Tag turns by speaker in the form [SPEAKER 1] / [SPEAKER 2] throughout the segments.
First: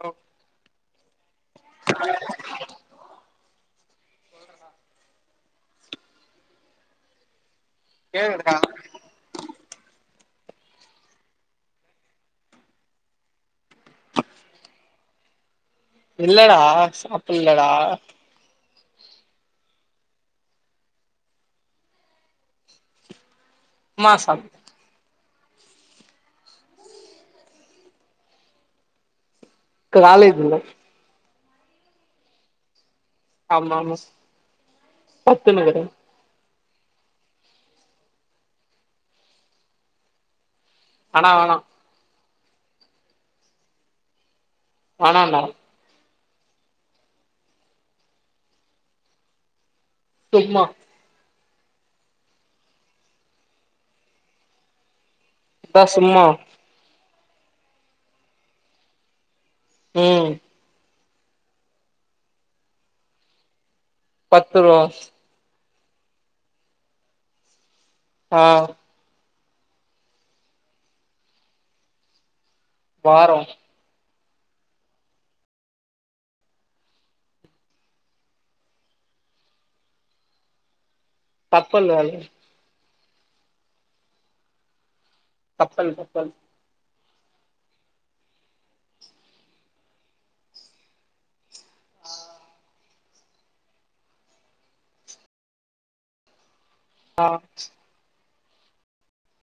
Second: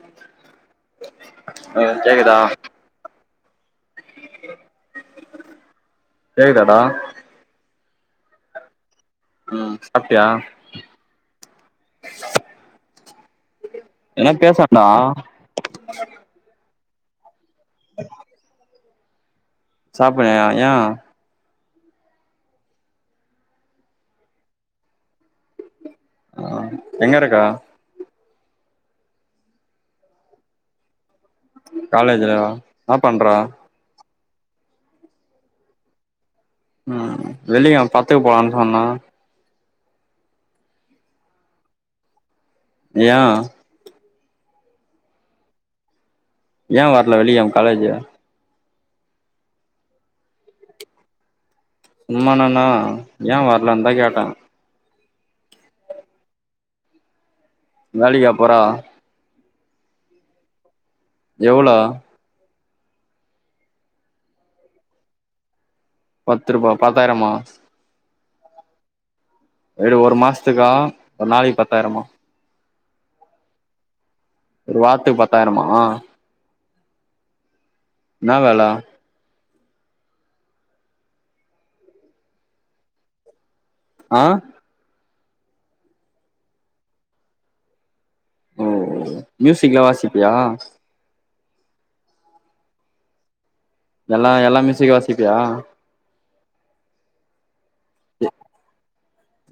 [SPEAKER 1] Hello
[SPEAKER 2] hello கேக்குதா கேக்குதாடா
[SPEAKER 1] கேக்குதுடா
[SPEAKER 2] ம் சாப்டியா எதனா பேசான்டா
[SPEAKER 1] இல்லடா சாப் புல்லடா
[SPEAKER 2] சாப்புல்லயா ஏ
[SPEAKER 1] உப்மா சாப்டே
[SPEAKER 2] ஆ எங்கருக்க?
[SPEAKER 1] காலேஜுல
[SPEAKER 2] காலேஜுலயா னா பண்ற?
[SPEAKER 1] பத்துனுகுறே
[SPEAKER 2] ம் வெள்ளிகெழம் பத்துக்க போலான் சொன்னா
[SPEAKER 1] ஆனா‌ வேணா
[SPEAKER 2] ஏ
[SPEAKER 1] வேணான்டா
[SPEAKER 2] ஏ வர்ல வெள்ளிக்கெழம் காலேஜா
[SPEAKER 1] சும்மா
[SPEAKER 2] சும்மானா என்னா ஏ வர்லந்தா கேட்டே
[SPEAKER 1] அதா சும்மா
[SPEAKER 2] வேலிக்கா போறா
[SPEAKER 1] ம்
[SPEAKER 2] எவ்ளோ
[SPEAKER 1] பத்து ருவா
[SPEAKER 2] பத்து ருபா பத்தாயிரமா
[SPEAKER 1] ஆ
[SPEAKER 2] எடு ஒரு மாசத்துக்கா ஒரு நாளைக் பத்தாயிரமா
[SPEAKER 1] வாரொ
[SPEAKER 2] ஒரு வாரத்துக் பத்தாயிரமா இன்னா வேல
[SPEAKER 1] கப்பல் வேல
[SPEAKER 2] ஆ
[SPEAKER 1] கப்பல் கப்பல்
[SPEAKER 2] ஓ மியூசிக்லா வாசிப்பியா
[SPEAKER 1] ஆ
[SPEAKER 2] எல்லா எல்லா மியூசிக் வாசிப்பியா
[SPEAKER 1] ஆ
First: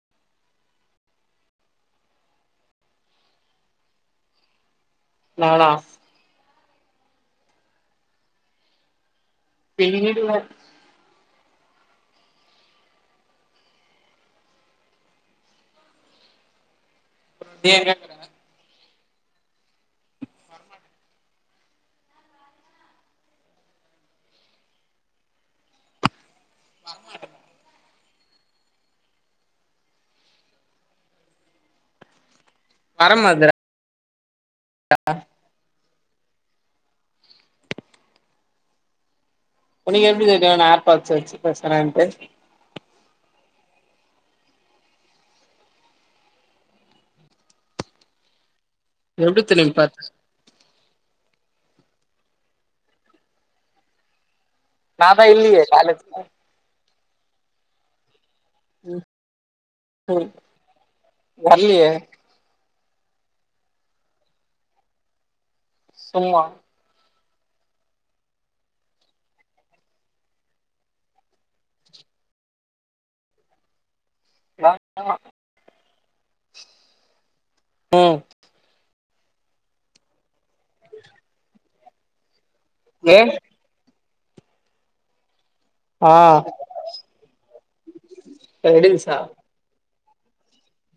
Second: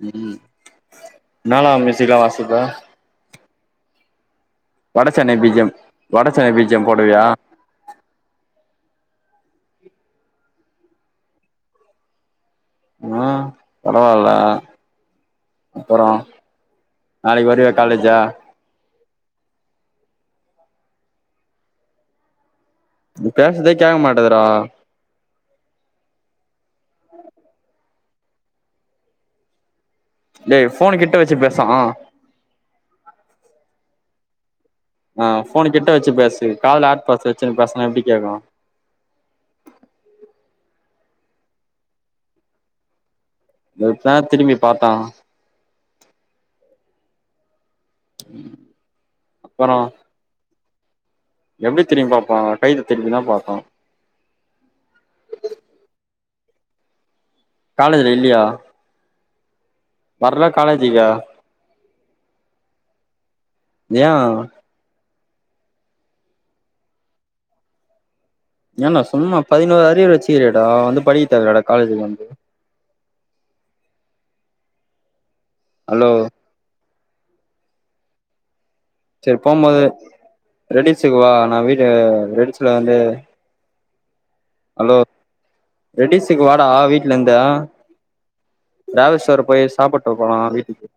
[SPEAKER 2] ம் என்னாலா மியூசிக்லா வாசிப்ப வடச்சென்னை பி ஜி
[SPEAKER 1] நானா
[SPEAKER 2] M Vada Chennai B G M போடுவியா
[SPEAKER 1] பின்னிடுவே
[SPEAKER 2] ஆ பரவால்ல அப்பறோ நாளைக்கு
[SPEAKER 1] நீ
[SPEAKER 2] வருவியா
[SPEAKER 1] எங்க
[SPEAKER 2] காலேஜா
[SPEAKER 1] வரமாட்டே
[SPEAKER 2] நீ பேசதே கேக்க மாட்டுதுடா
[SPEAKER 1] வரமாட்டென்டா
[SPEAKER 2] டேய் ஃபோன கிட்ட வச்சு பேசா
[SPEAKER 1] வரமாட்டெடா
[SPEAKER 2] ஆ ஃபோன கிட்ட வச்சு பேசு காதுல ஏர் பாட்ஸ் வச்சுனு பேசனா எப்டி கேக்கு
[SPEAKER 1] உனக்கு எப்டி தெரியு நா ஏர் பாட்ஸு வச்சு பேசுறேன்ட்டு
[SPEAKER 2] வெச்சா திரும்பி பாத்தா உம்
[SPEAKER 1] எப்டி தெரியு பாத்
[SPEAKER 2] எப்டி திரும் பாப்பா கைத திருபினா பாப்பா
[SPEAKER 1] நாதா இல்லயே காலேஜ்ல
[SPEAKER 2] காலேஜுல இல்யா
[SPEAKER 1] ம் ம்
[SPEAKER 2] வர்ல காலேஜிக்கா
[SPEAKER 1] வர்லியே
[SPEAKER 2] ஏ
[SPEAKER 1] சும்மா
[SPEAKER 2] ஏன்னா சும்மா பதினோரு அரியர் வச்சுகிறடா வந்து படிக்க தவலடா காலேஜுக்கு வந்து
[SPEAKER 1] [unintelligible]
[SPEAKER 2] ஹலோ
[SPEAKER 1] ம்
[SPEAKER 2] சேர் போம்மோது ரெடிசுக்கு வா நா வீ து ரெடி சுல வந்து
[SPEAKER 1] ஏ
[SPEAKER 2] ஹலோ
[SPEAKER 1] ஆ
[SPEAKER 2] ரெடிசுக்கு வாடா வீட்லந்தா
[SPEAKER 1] ரெடில்ஸா
[SPEAKER 2] ட்ராவஸ் வர போயி சாப்பு ட்டு போலா வீட்டுக்கு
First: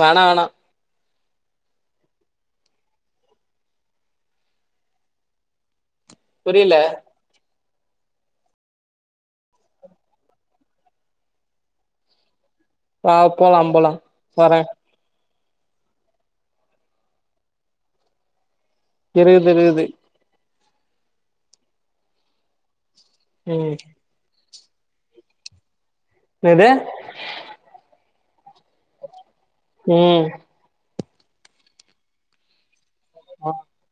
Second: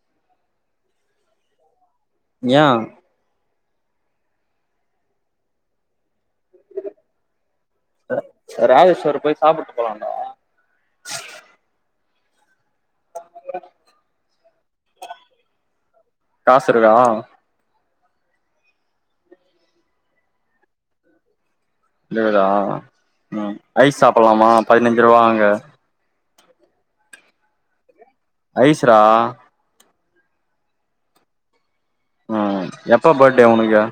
[SPEAKER 1] வேணா வேணா
[SPEAKER 2] ஏ
[SPEAKER 1] புரியல
[SPEAKER 2] ராமேஸ்வர போய் சாப்ட்டு போலாம்டா
[SPEAKER 1] ஆ போலாம் போலாம் வறே
[SPEAKER 2] காசு இருக்கா
[SPEAKER 1] இருக்குது இருக்குது
[SPEAKER 2] இதா உம்
[SPEAKER 1] ம்
[SPEAKER 2] ஐஸ் சாப்பிடலாமா பதினஞ்சு ரூபாங்க
[SPEAKER 1] எதெ
[SPEAKER 2] ஐஸ்டா
[SPEAKER 1] உம்
[SPEAKER 2] உம் எப்ப பர்த்டே உனக்கு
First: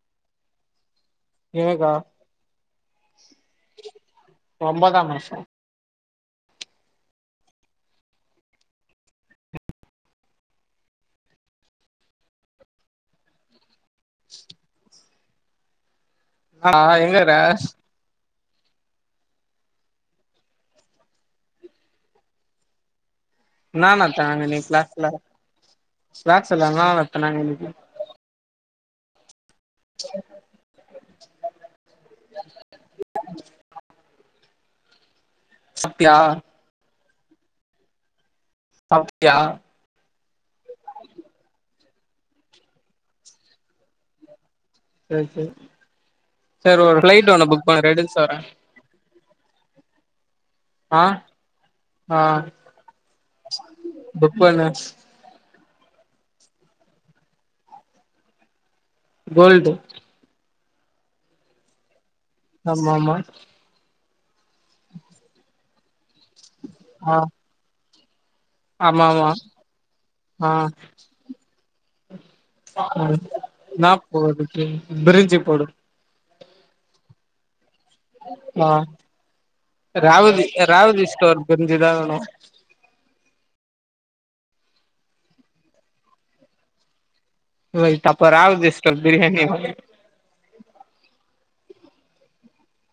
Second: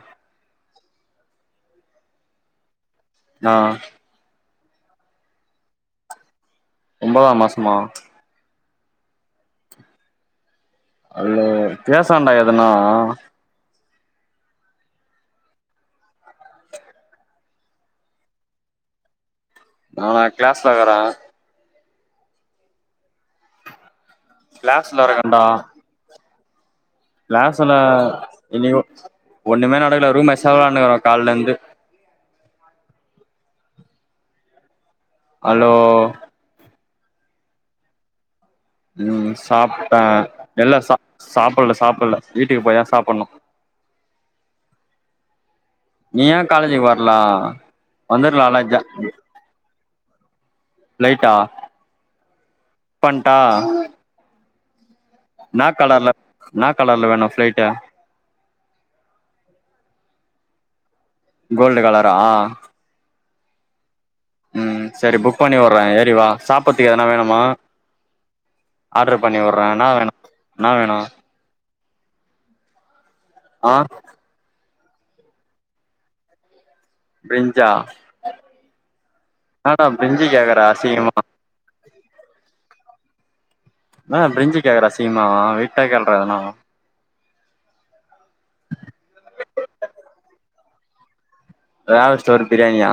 [SPEAKER 1] ஏனக்கா
[SPEAKER 2] ஆ
[SPEAKER 1] ஒம்பதாம் மாசம்
[SPEAKER 2] ஒம்பதாம் மாசமா இல்ல பேசேண்டா எதனா
[SPEAKER 1] ஆ எங்கடா
[SPEAKER 2] நானா கிளாஸ்ல இருக்கறே
[SPEAKER 1] நானா
[SPEAKER 2] கிளாஸ்ல இருக்கேன்டா
[SPEAKER 1] க்ளாஸ்ல
[SPEAKER 2] க்லாஸ்ல இனிகொ ஒண்ணுமே நடக்கல ரூம்மெட்ச்தா வெலான்டுனுக்கிறோ கால்ல இருந்து
[SPEAKER 1] [unintelligible]
[SPEAKER 2] அலோ
[SPEAKER 1] சாப்ட்டியா
[SPEAKER 2] உம்
[SPEAKER 1] சாப்ட்டியா
[SPEAKER 2] சாப்டே இல்ல சாப்பிடல சாப்பிடல வீட்டுக்கு போய்தா சாப்பிடணு
[SPEAKER 1] சரி சரி
[SPEAKER 2] நீ ஏ காலேஜுக்கு வரலா
[SPEAKER 1] ரெடில்ஸ் வரே
[SPEAKER 2] வந்துரலால
[SPEAKER 1] ஆ
[SPEAKER 2] புக்
[SPEAKER 1] ஆ
[SPEAKER 2] பண்ட்டா
[SPEAKER 1] புக்பண்ணு
[SPEAKER 2] நா கலர்ல நா கலர்ல தான ஃபிளைட்டு
[SPEAKER 1] கோல்டு
[SPEAKER 2] கோல்டு கலர்
[SPEAKER 1] ஆமாமா
[SPEAKER 2] ம் சரி புக் பண்ணி வுர்றே எ ரி வா சாப்பத்துகு எதனா
[SPEAKER 1] ஆ
[SPEAKER 2] வேணுமா
[SPEAKER 1] ஆமா
[SPEAKER 2] ஆர்டரு
[SPEAKER 1] ஆமா
[SPEAKER 2] பண்ணி வுட்றே என்னா வேணு னா வேணு
[SPEAKER 1] ம்
[SPEAKER 2] ஆ
[SPEAKER 1] நாப்போது பிரிஞ்சி போடு
[SPEAKER 2] பிரிஞ்சா
[SPEAKER 1] நா
[SPEAKER 2] என்னடா பிரிஞ்சு
[SPEAKER 1] ராவதி
[SPEAKER 2] கேக்குற
[SPEAKER 1] ராவதி
[SPEAKER 2] அசிங்கமா
[SPEAKER 1] ஸ்டோர் பிரிஞ்சி தா வேணு
[SPEAKER 2] நானா பிரிஞ்சு கே. குற அசிங்கமா வெயிட்டா கேள்றா எதனா
[SPEAKER 1] வயிட் அப்ப ராவதி ஸ்டோர் பிரியாணி
[SPEAKER 2] ராவதி ஸ்டோர் பிரியாணியா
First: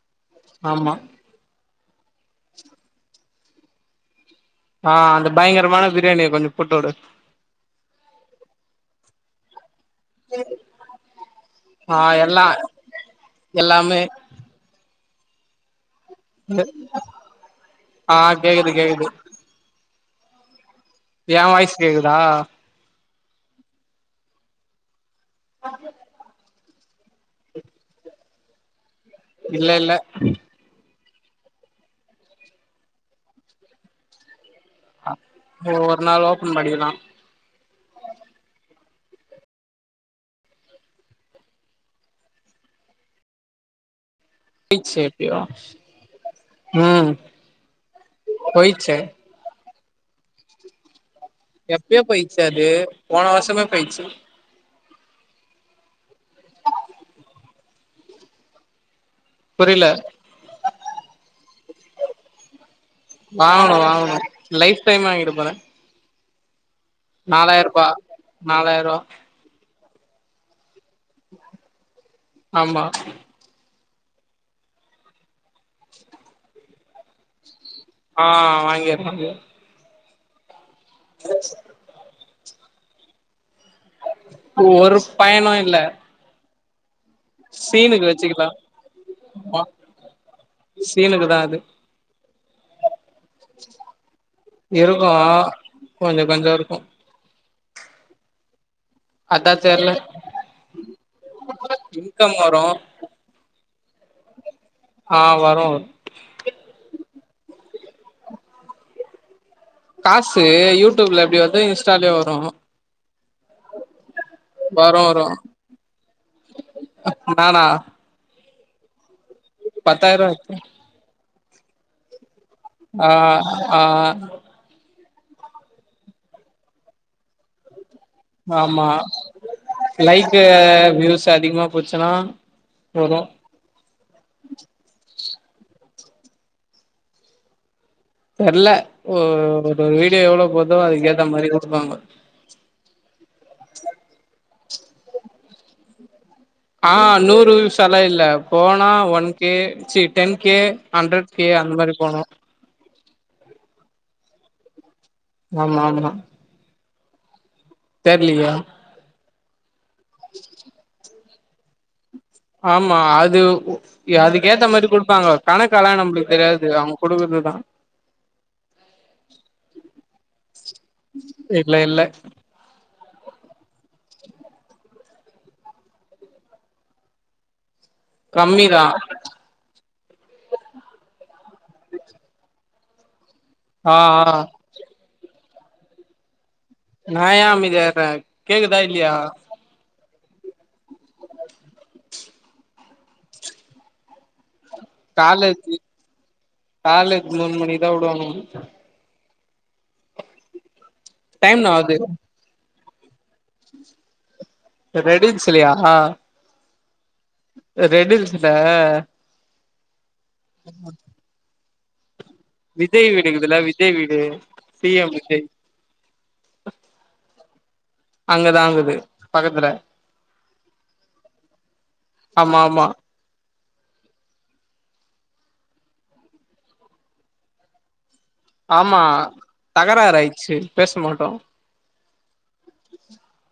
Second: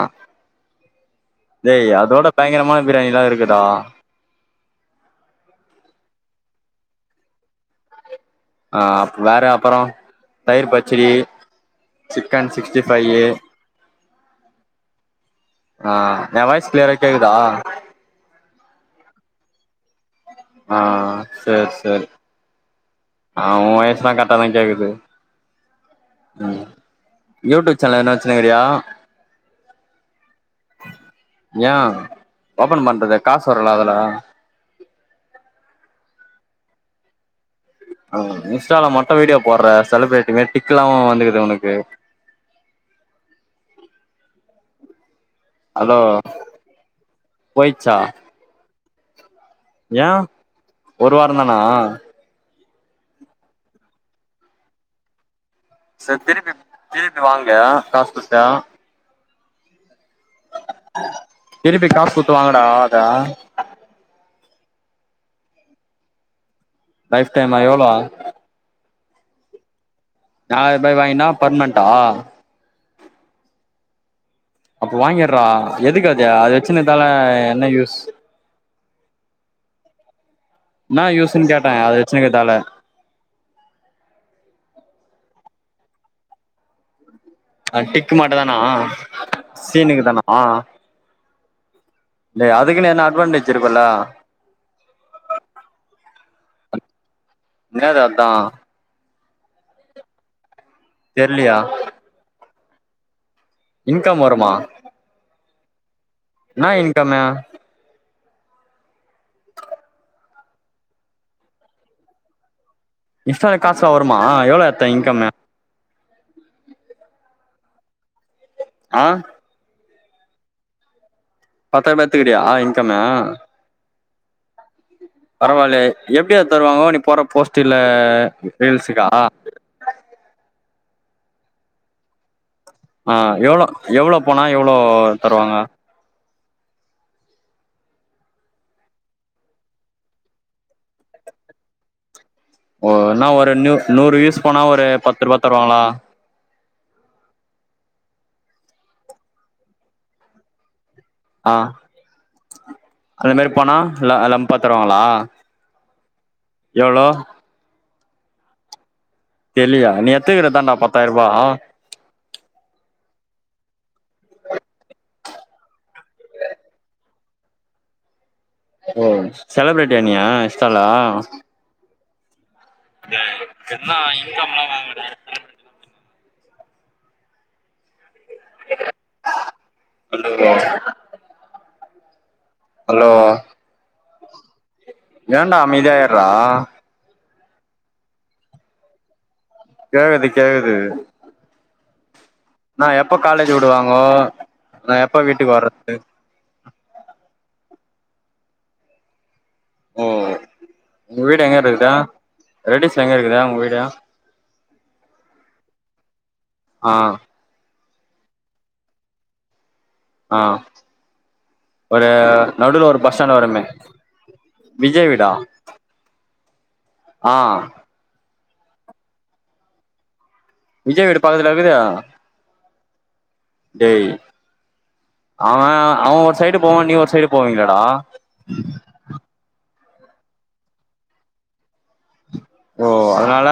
[SPEAKER 1] ஆமா
[SPEAKER 2] டேய் அ தோட பயங்கரமான பிரியாணிலா இருக்கு டா
[SPEAKER 1] ஆ அந்த பயங்கரமான பிரியாணிய கொஞ்சொ போட்டுடு
[SPEAKER 2] ஆ அப் வேற அப்பறொ தயிர் பச்சடி
[SPEAKER 1] ஆ எல்லா
[SPEAKER 2] சிக்கன் சிக்ஸ்டி ஃபையி
[SPEAKER 1] எல்லாமே
[SPEAKER 2] ஆ எ வாய்ஸ் கிளியரா கேக்குதா
[SPEAKER 1] ஆ கேக்குது கேக்குது
[SPEAKER 2] ஆ
[SPEAKER 1] ஏ
[SPEAKER 2] சேர்
[SPEAKER 1] வாய்ஸ்
[SPEAKER 2] சேரி
[SPEAKER 1] கேக்குதா
[SPEAKER 2] ஆ ஓ வாய்ஸ்லா கரட்டாதா கேக்குது
[SPEAKER 1] உம்
[SPEAKER 2] ம் யூடிப் சேனல் எதனா வச்சுன்னுக்குறியா
[SPEAKER 1] இல்லெல்ல
[SPEAKER 2] ஏ ஓபன் பண்றது காசு வருல அதுல
[SPEAKER 1] ஒரு நாள் ஓப்பன் பண்ணிர்லா
[SPEAKER 2] இன்ஸ்டால மட்டு வீடியோ போட்ற செலிப்ரிட்டி மார் டிக்லா வந்துக்குது உனக்கு
[SPEAKER 1] டிச்சே
[SPEAKER 2] அலோ போயிச்சா
[SPEAKER 1] ச்சு
[SPEAKER 2] ஏ ஒரு வாரந்தானா
[SPEAKER 1] எப்பயோ போயிச்சு அது போன வர்ஷமே போயிட்ச்சு
[SPEAKER 2] சேரி திருப்பி திருப்பி வாங்கு காசு குட்த்து
[SPEAKER 1] புரியல
[SPEAKER 2] திருப்பி காசு குட்த்து வாங்குடா அத
[SPEAKER 1] வாங்கணு வாங்கணு லைஃப் டைம் வாங்கிடப் போறே
[SPEAKER 2] லைஃப் டைமா
[SPEAKER 1] நாலாயர்ரூபா
[SPEAKER 2] எவ்ளோ
[SPEAKER 1] நாலாயர்ரூவா
[SPEAKER 2] நாலாயர்ரூபாய்க்கி வாங்கினா பர்மனட்டா
[SPEAKER 1] ஆமா
[SPEAKER 2] அப்ப வாங்கிட்றா எதுக்கு அது அது வச்சினதால என்ன யூஸ்
[SPEAKER 1] ஆ வாங்கிரலா அது
[SPEAKER 2] என்னா யூஸுன்னு கேட்டே அது வெச்சினுருக்கதால
[SPEAKER 1] அந்த ஒரு பயனு இல்ல
[SPEAKER 2] அது
[SPEAKER 1] சீனுக்கு
[SPEAKER 2] டிக்கு
[SPEAKER 1] வச்சுக்கலா
[SPEAKER 2] மட்டுந்தானா
[SPEAKER 1] ஆமா
[SPEAKER 2] சீனுக்குதானா
[SPEAKER 1] சீனுக்கு தா அது
[SPEAKER 2] டேய் அதுக்குன்னு ஏண்டா
[SPEAKER 1] இருக்கு கொஞ்ச கொஞ்ச இருக்கு
[SPEAKER 2] என்ன சத்தோ
[SPEAKER 1] அதா தெர்ல
[SPEAKER 2] தெர்லியா
[SPEAKER 1] இன்கம் வரு
[SPEAKER 2] இன்கம் வருமா
[SPEAKER 1] ஆ வரு
[SPEAKER 2] என்னா இன்கமு
[SPEAKER 1] காசு யூடியூப்ல எப்டி வர்தோ இன்ஸ்டாலயு வரு
[SPEAKER 2] இன்ஸ்டால காசுலா வருமா எவ்ளோ எட்த்த
[SPEAKER 1] வரு வரு
[SPEAKER 2] இன்கம்மு
[SPEAKER 1] நானா
[SPEAKER 2] ஆ
[SPEAKER 1] பத்தாயர்ருவா எட்த்தே
[SPEAKER 2] பத்தாயர்ருபா எட்த்தி
[SPEAKER 1] ஆ ஆ
[SPEAKER 2] பரவால்லயே எப்டி அது தருவாங்கோ நீ போட்ற போஸ்ட்டுல
[SPEAKER 1] ஆமா லைக்கு வியூஸ் அதிகமா போச்சுனா
[SPEAKER 2] ஆ எவ்ளோ எவ்ளோ பணோ எவ்ளோ தருவாங்க
[SPEAKER 1] தெர்ல ஒரு ஒரு வீடியோ எவ்ளோ போதோ அதுக்க ஏத்த மாதிரி குடுப்பாங்க
[SPEAKER 2] ஓ என்னா ரூ நூறு வ்யூஸ் போனா ஒரு பத்து ரூபா தருவாங்களா
[SPEAKER 1] ஆ நூறு சல இல்ல போனா one K C ten K hundred K
[SPEAKER 2] ஆ
[SPEAKER 1] அந்த மாரி போனோ
[SPEAKER 2] அந்த மாரி போனா லம்பா தருவாங்களா
[SPEAKER 1] ஆமா ஆமா
[SPEAKER 2] எவ்ளோ
[SPEAKER 1] தெர்லையே
[SPEAKER 2] தெர்லியா நீ எத்துக்கிட்டத்தண்டா பத்தாயிரம் வா
[SPEAKER 1] ஆமா அது அதுக்கேத்த மாதிரி குடுப்பாங்க கணக்கெல்லா நம்மளுக்கு தெரியாது அவுங்க குடுக்குறதுதா
[SPEAKER 2] ஓ செலபிரிட்டியா நீ இன்ஷ்டால்லா
[SPEAKER 1] இல்ல இல்ல
[SPEAKER 2] ன இன்கம் எல்லா வாங்கா
[SPEAKER 1] கம்மிதா ரி
[SPEAKER 2] ஹலோ
[SPEAKER 1] [unintelligible]
[SPEAKER 2] ஹலோ
[SPEAKER 1] ஆ ஆ
[SPEAKER 2] ஏன்டா அமைதியா இருறா
[SPEAKER 1] நா ஏ அமைதியா இருக்கே கேக்குதா இல்லையா
[SPEAKER 2] கேக்குது கேக்குது நா எப்ப காலேஜ் விடுவாங்கோ நா எப்ப வீட்டுக்கு
[SPEAKER 1] காலஜி
[SPEAKER 2] வர்றது
[SPEAKER 1] காலேஜ் போன் பண்ணி எ விடுவாங்க
[SPEAKER 2] ஓ உங்க வீடு எங்க
[SPEAKER 1] டைம் என்னா
[SPEAKER 2] இருக்குது
[SPEAKER 1] ஆவுது
[SPEAKER 2] ரெடிஸ் எங்க இருக்குதா உங்க வீட
[SPEAKER 1] ரெடின்ஸலயா
[SPEAKER 2] ஆ
[SPEAKER 1] ரெட்டிஸ்ல
[SPEAKER 2] ஆ
[SPEAKER 1] ஆஹ [inaudible]
[SPEAKER 2] ஒரு நடுவுல ஒரு பஸ் ஸ்டாண்ட் வருமே
[SPEAKER 1] வீடு சி
[SPEAKER 2] விஜய்
[SPEAKER 1] எம்
[SPEAKER 2] வீடா ஆ
[SPEAKER 1] அங்கதான் குது பக்கத்துல
[SPEAKER 2] விஜய் வீடு பக்கத்லயா இக்குது
[SPEAKER 1] ஆமா ஆமா
[SPEAKER 2] டேய் அவன் அவன் ஒரு சைடு போவான் நீ ஒரு சைடு போவீங்களேடா
[SPEAKER 1] ஆமா தகராறு ஆயிச்சு பேசமாட்டோம்
[SPEAKER 2] ஓ அதனால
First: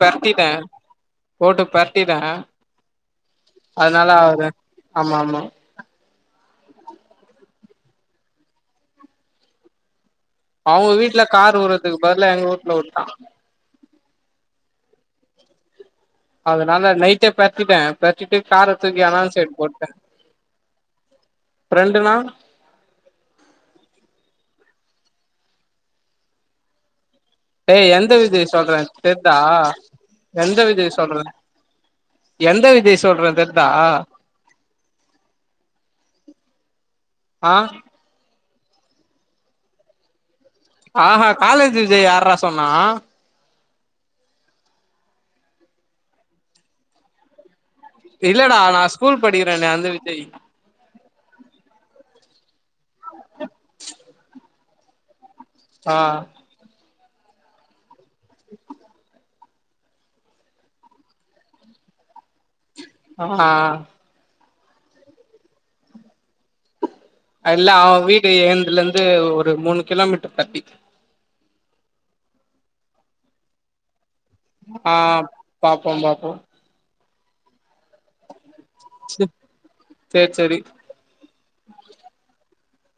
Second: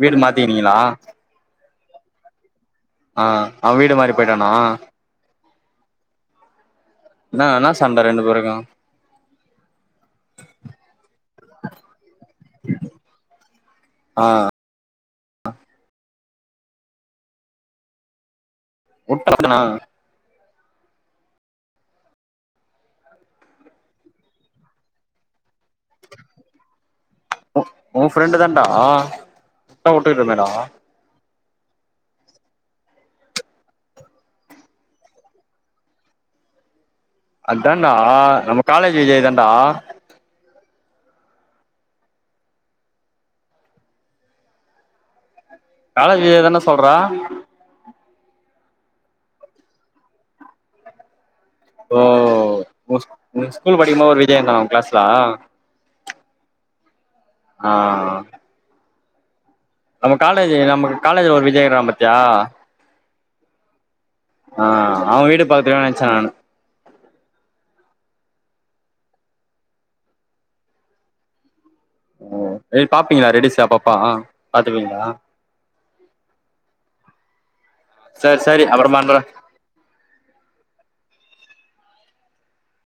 [SPEAKER 2] வீடு மாத்திகினிங்களா
[SPEAKER 1] ட்டிடேன்
[SPEAKER 2] ஆ அவன் வீடு மாரி போயிட்டானா
[SPEAKER 1] ஆமா ஆமா
[SPEAKER 2] ஏனா ஏனா சண்ட ரெண்டு பேருக்கும்
[SPEAKER 1] அவுங்க வீட்ல கார் உற்றதுக்கு பதிலா எங்க ஊட்ல உட்டான்
[SPEAKER 2] ஆ
[SPEAKER 1] அதுனால நைட்டே பெர்டிட்டேன் பெர்ச்சிட்டு காரதூக்கி அனான்டு சைடு
[SPEAKER 2] உட்டனா
[SPEAKER 1] போட்டேன் ஃப்ரெண்டு நா ஏய்
[SPEAKER 2] உன்
[SPEAKER 1] எந்த
[SPEAKER 2] ஃப்ரெண்டு
[SPEAKER 1] விஜயை
[SPEAKER 2] தான்டா
[SPEAKER 1] சொல்றேன் தெர்தா
[SPEAKER 2] உட்டா உட்டுக்கிட்டமேடா
[SPEAKER 1] எந்த விஜயை சொல்றேன் எந்த விஜய் சொல்ற தெர்தா ஆ
[SPEAKER 2] அத்தான்டா ஆ நமக் காலேஜ் விஜய் தான்டா
[SPEAKER 1] ஆ ஆ காலேஜ் விஜய் யார்ர சொன்னா
[SPEAKER 2] காலேஜ் விஜய் தான்ட சொல்றான்
[SPEAKER 1] இல்லடா நான் ஸ்கூல் படிக்கிறேனே அந்த விஜய்
[SPEAKER 2] ஓ உன் உன் ஸ்கூல் படிக்கும்போது ஒரு விஜய் இருந்தானா உன் கிளாஸ்ல
[SPEAKER 1] ஆ
[SPEAKER 2] ஆ
[SPEAKER 1] [unintelligible]
[SPEAKER 2] நம்ம காலேஜ் நம்மக்கு காலேஜ்ல ஒரு விஜய் இருக்கிறான் பாத்தியா
[SPEAKER 1] ஆமா
[SPEAKER 2] ஆ அவன் வீடு பக்கத்திலையோ நினைச்சேன் நான்னு
[SPEAKER 1] அல்லா அவன் வீடு எந்துலந்து ஒரு மூணு கிலோமீட்டர் தட்டி
[SPEAKER 2] ஓ போய் பாப்பீங்களா ரெடீன்ஸ்ல அப்பப்போ
[SPEAKER 1] ஆ பாப்போம் பாப்போம்
[SPEAKER 2] செர் செரி அப்பொறம் பண்றேன்
[SPEAKER 1] சேர் சேரி